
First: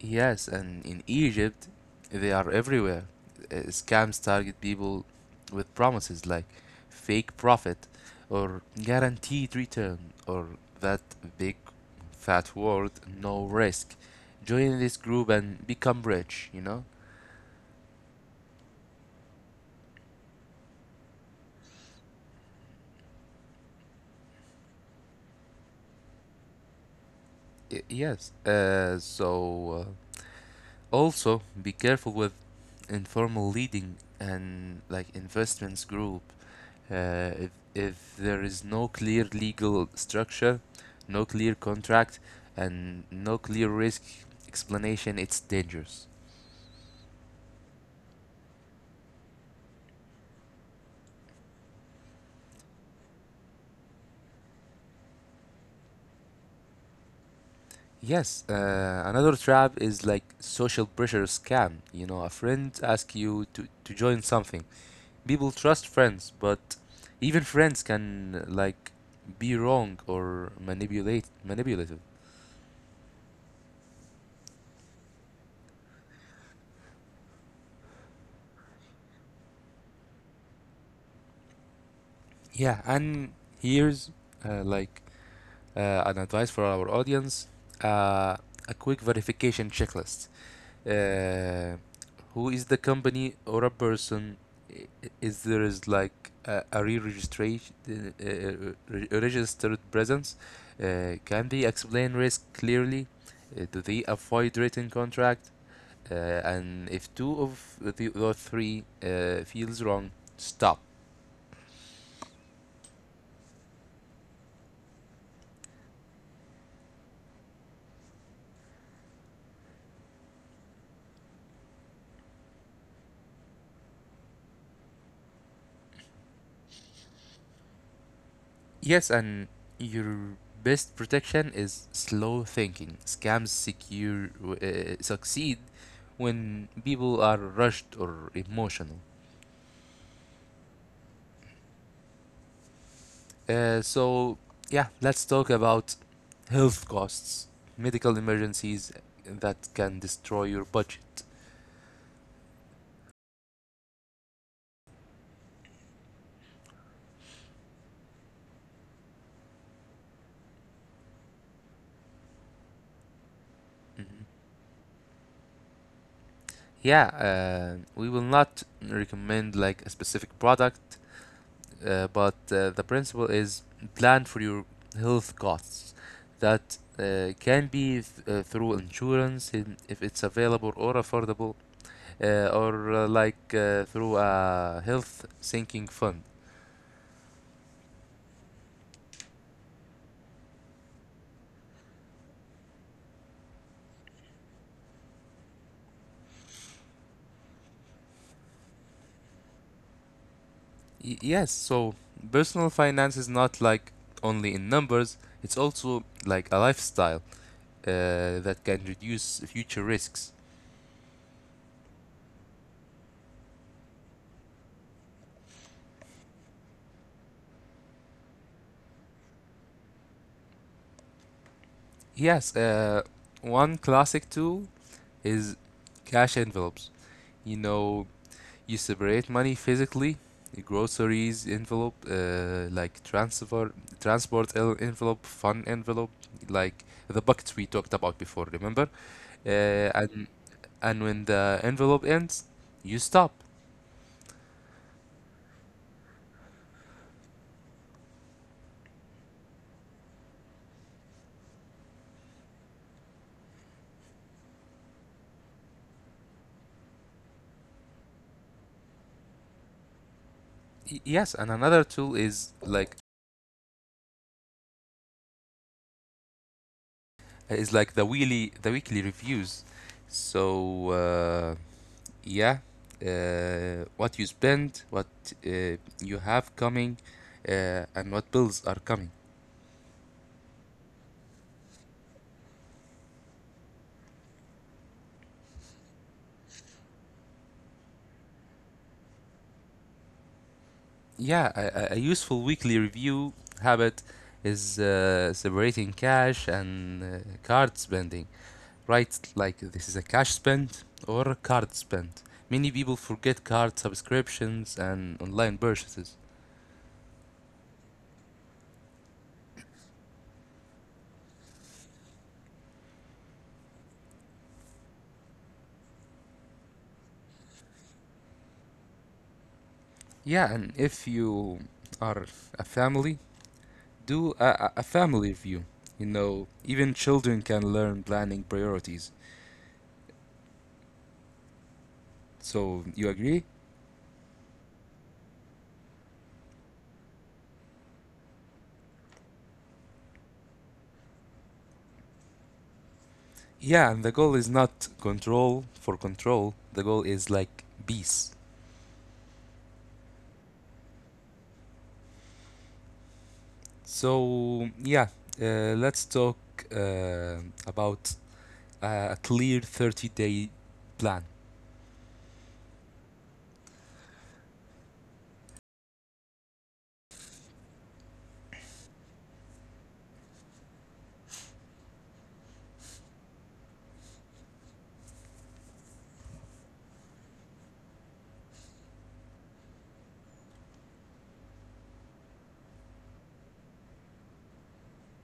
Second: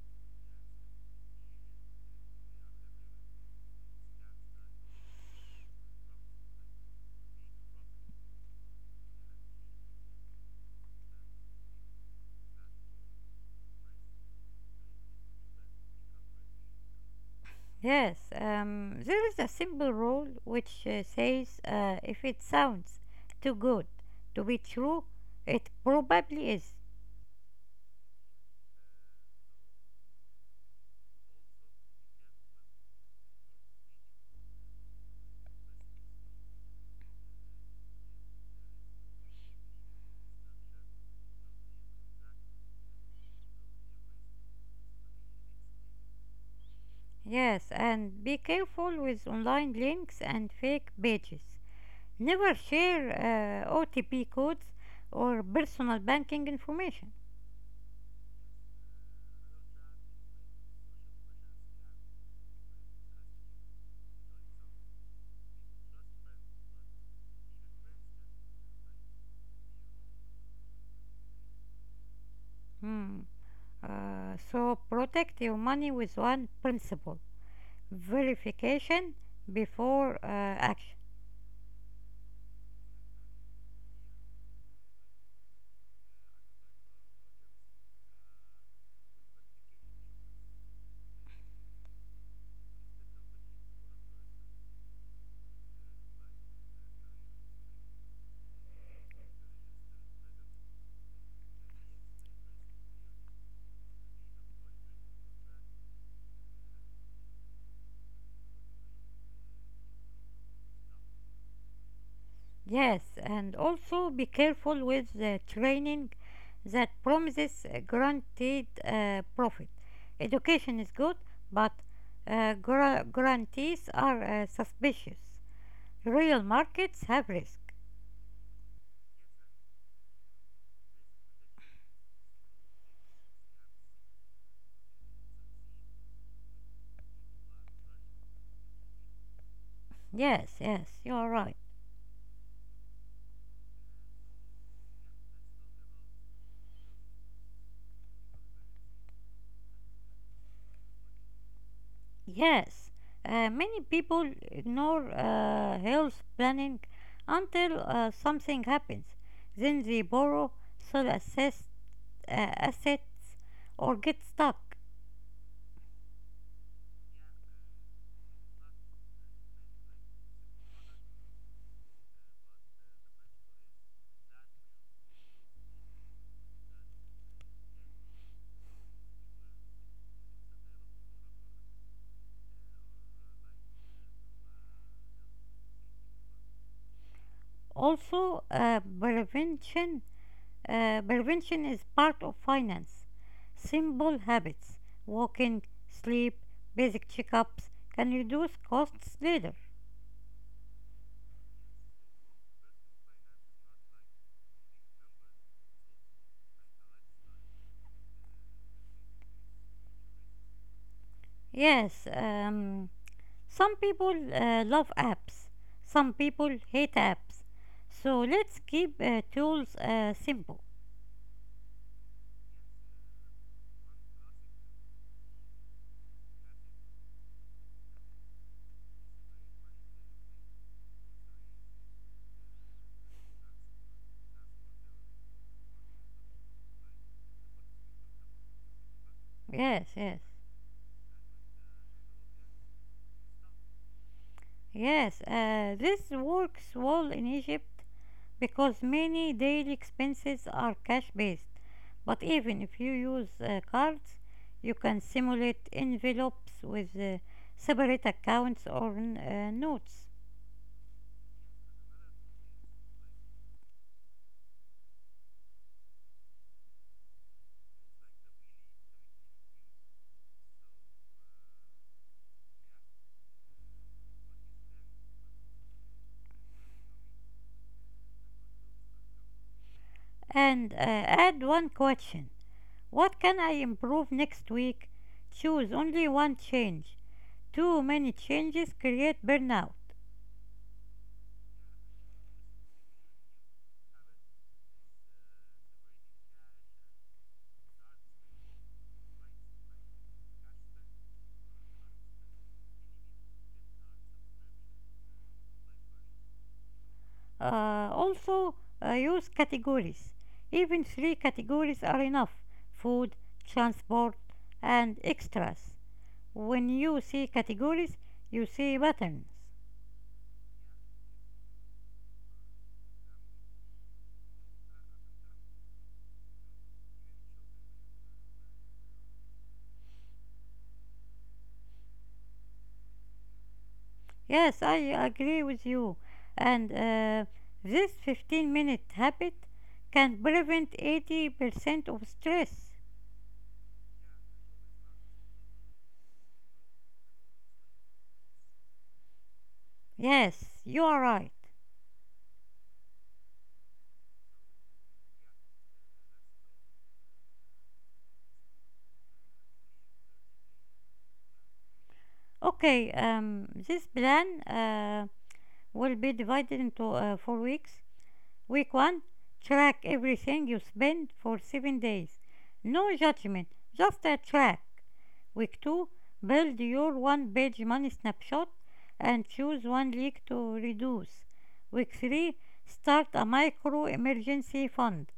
[SPEAKER 2] Yes, and in Egypt, they are everywhere. Scams target people with promises like fake profit or guaranteed return or that big fat word, no risk. Join this group and become rich, you know?
[SPEAKER 1] Yes, there is a simple rule which says if it sounds too good to be true, it probably is.
[SPEAKER 2] Yes. Also be careful with informal leading and like investments group. If there is no clear legal structure, no clear contract, and no clear risk explanation, it's dangerous.
[SPEAKER 1] Yes, and be careful with online links and fake pages. Never share OTP codes or personal banking information.
[SPEAKER 2] Yes, another trap is like social pressure scam. You know, a friend asks to join something. People trust friends, but even friends can like be wrong or manipulate manipulative.
[SPEAKER 1] Hmm. So protect your money with one principle, verification before action.
[SPEAKER 2] Yeah, and here's uh, like an advice for our audience uh, a quick verification checklist. Uh, who is the company or a person? Is there is like a re- registered presence? Can they explain risk clearly? Do they avoid written contract? Uh, and if two of the or three feels wrong, stop.
[SPEAKER 1] Yes, and also be careful with the training that promises a guaranteed profit. Education is good, but guarantees are suspicious. Real markets have risk.
[SPEAKER 2] Yes, and your best protection is slow thinking. Scams secure succeed when people are rushed or emotional.
[SPEAKER 1] Yes, yes, you are right.
[SPEAKER 2] So yeah, let's talk about health costs, medical emergencies that can destroy your budget.
[SPEAKER 1] Yes, many people ignore health planning until something happens. Then they borrow, sell assets, or
[SPEAKER 2] Mhm.
[SPEAKER 1] get stuck.
[SPEAKER 2] Yeah, we will not recommend like a specific product but the principle is plan for your health costs that can be through insurance in, if it's available or affordable or like through a health sinking fund.
[SPEAKER 1] Also, prevention is part of finance. Simple habits, walking, sleep, basic checkups can reduce costs later.
[SPEAKER 2] Yes, so personal finance is not like only in numbers, it's also like a lifestyle that can reduce future risks.
[SPEAKER 1] Yes, some people love apps, some people hate apps. So let's keep tools simple.
[SPEAKER 2] Yes, one classic tool is cash envelopes, you know. You separate money physically, groceries envelope, transport envelope, fun envelope, like the buckets we talked about before, remember?
[SPEAKER 1] Yes,
[SPEAKER 2] Uh, and
[SPEAKER 1] yes.
[SPEAKER 2] and when the envelope ends, you stop.
[SPEAKER 1] Yes, this works well in Egypt because many daily expenses are cash based. But even if you use cards, you can simulate envelopes with separate accounts or notes.
[SPEAKER 2] Yes, and another tool is like the weekly reviews. So uh, yeah, what you spend, what you have coming, and what bills are coming.
[SPEAKER 1] And add one question. What can I improve next week? Choose only one change. Too many changes create burnout.
[SPEAKER 2] Yeah, a useful weekly review habit is separating cash and card spending, right? Like this is a cash spend or a card spend. Many people forget card subscriptions and online purchases.
[SPEAKER 1] Uh, also, Use categories. Even three categories are enough: food, transport, and extras. When you see categories, you see patterns.
[SPEAKER 2] Yeah, and if you are a family, do a family review. You know, even children can learn planning priorities. So, you agree?
[SPEAKER 1] Yes, I agree with you. And this 15-minute habit can prevent 80% of stress.
[SPEAKER 2] Yeah, and the goal is not control for control. The goal is like peace.
[SPEAKER 1] Yes, you are right.
[SPEAKER 2] So yeah, let's talk uh, about a clear 30-day plan.
[SPEAKER 1] Okay, this plan will be divided into four weeks. Week one, track everything you spend for 7 days. No judgment, just a track. Week 2, build your one page money snapshot and choose one leak to reduce. Week 3, start a micro emergency fund.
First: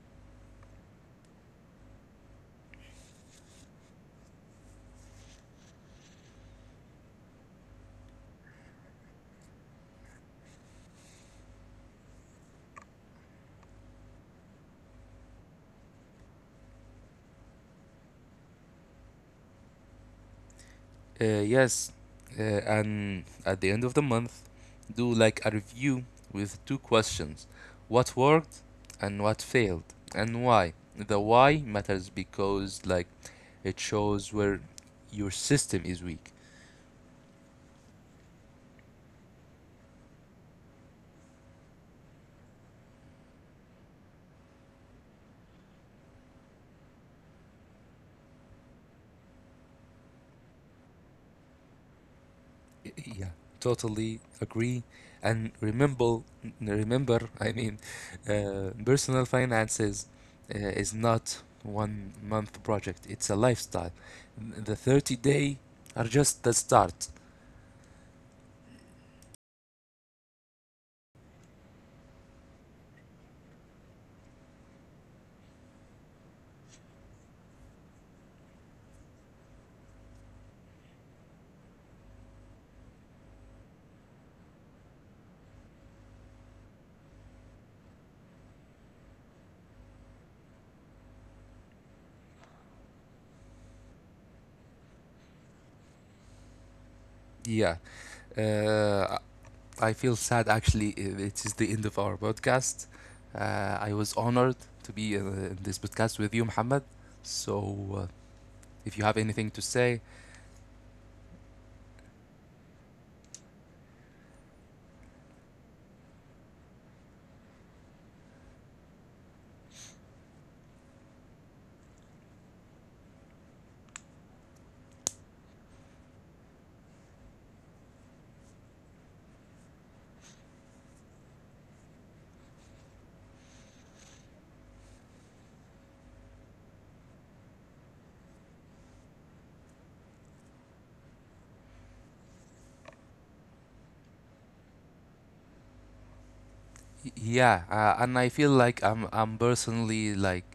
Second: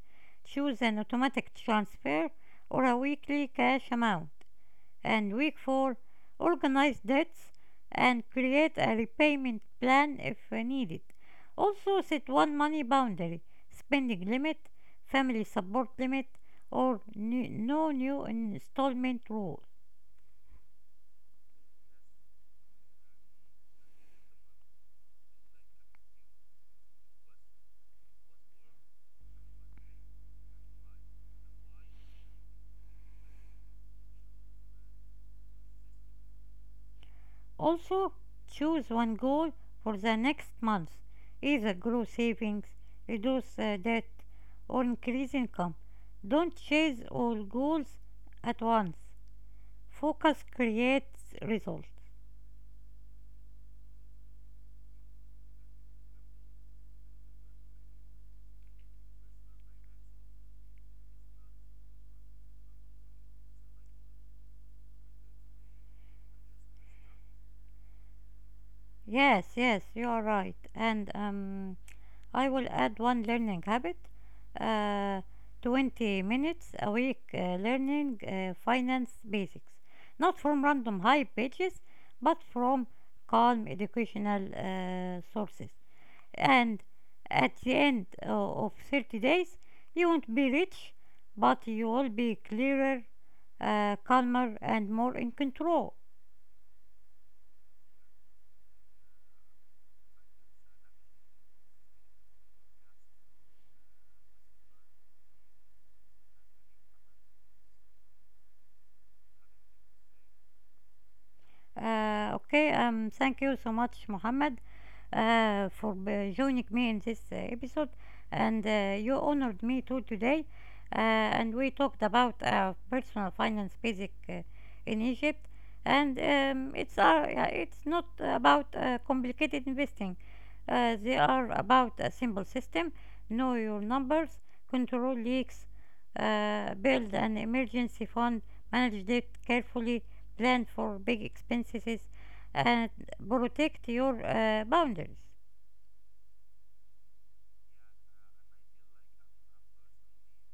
[SPEAKER 1] Choose an automatic transfer or a weekly cash amount. And week 4, organize debts and create a repayment plan if needed. Also, set one money boundary, spending limit, family support limit, or no new installment rule.
[SPEAKER 2] Yes, and at the end of the month, do like a review with two questions: what worked and what failed, and why. The why matters because like it shows where your system is weak.
[SPEAKER 1] Also, choose one goal for the next month, either grow savings, reduce debt, or increase income. Don't chase all goals at once. Focus creates results.
[SPEAKER 2] Yeah, totally agree. And remember, I mean, personal finances is not one month project. It's a lifestyle. The 30-day are just the start.
[SPEAKER 1] Yes, yes, you are right. And I will add one learning habit, uh, 20 minutes a week learning finance basics, not from random hype pages, but from calm educational sources. And at the end of 30 days, you won't be rich, but you will be clearer, calmer, and more in control.
[SPEAKER 2] Yeah, I feel sad actually. It is the end of our podcast. I was honored to be in this podcast with you, Muhammad. So, uh, if you have anything to say,
[SPEAKER 1] Okay, thank you so much, Mohammed, for joining me in this episode. And you honored me too today. Uh, and we talked about personal finance basic in Egypt. And it's not about complicated investing, they are about a simple system. Know your numbers, control leaks, build an emergency fund, manage debt carefully, plan for big expenses, and protect your boundaries.
[SPEAKER 2] Yeah, and I feel like I'm personally like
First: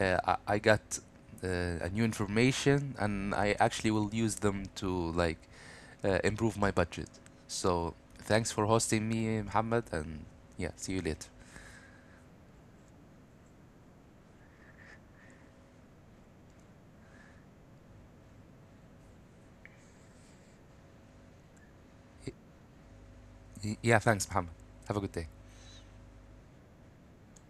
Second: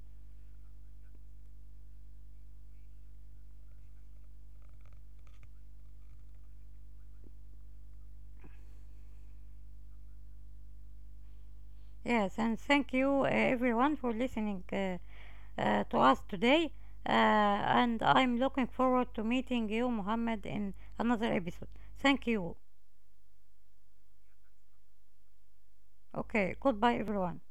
[SPEAKER 2] I got uh, a new information and I actually will use them to like improve my budget. So thanks for hosting me, Muhammad, and yeah, see you later.
[SPEAKER 1] Yes, and thank you everyone for listening to us today. And I'm looking forward to meeting you, Mohammed, in another episode. Thank
[SPEAKER 2] Y-
[SPEAKER 1] you.
[SPEAKER 2] Yeah, thanks, Muhammad. Have a good day.
[SPEAKER 1] Okay, goodbye, everyone.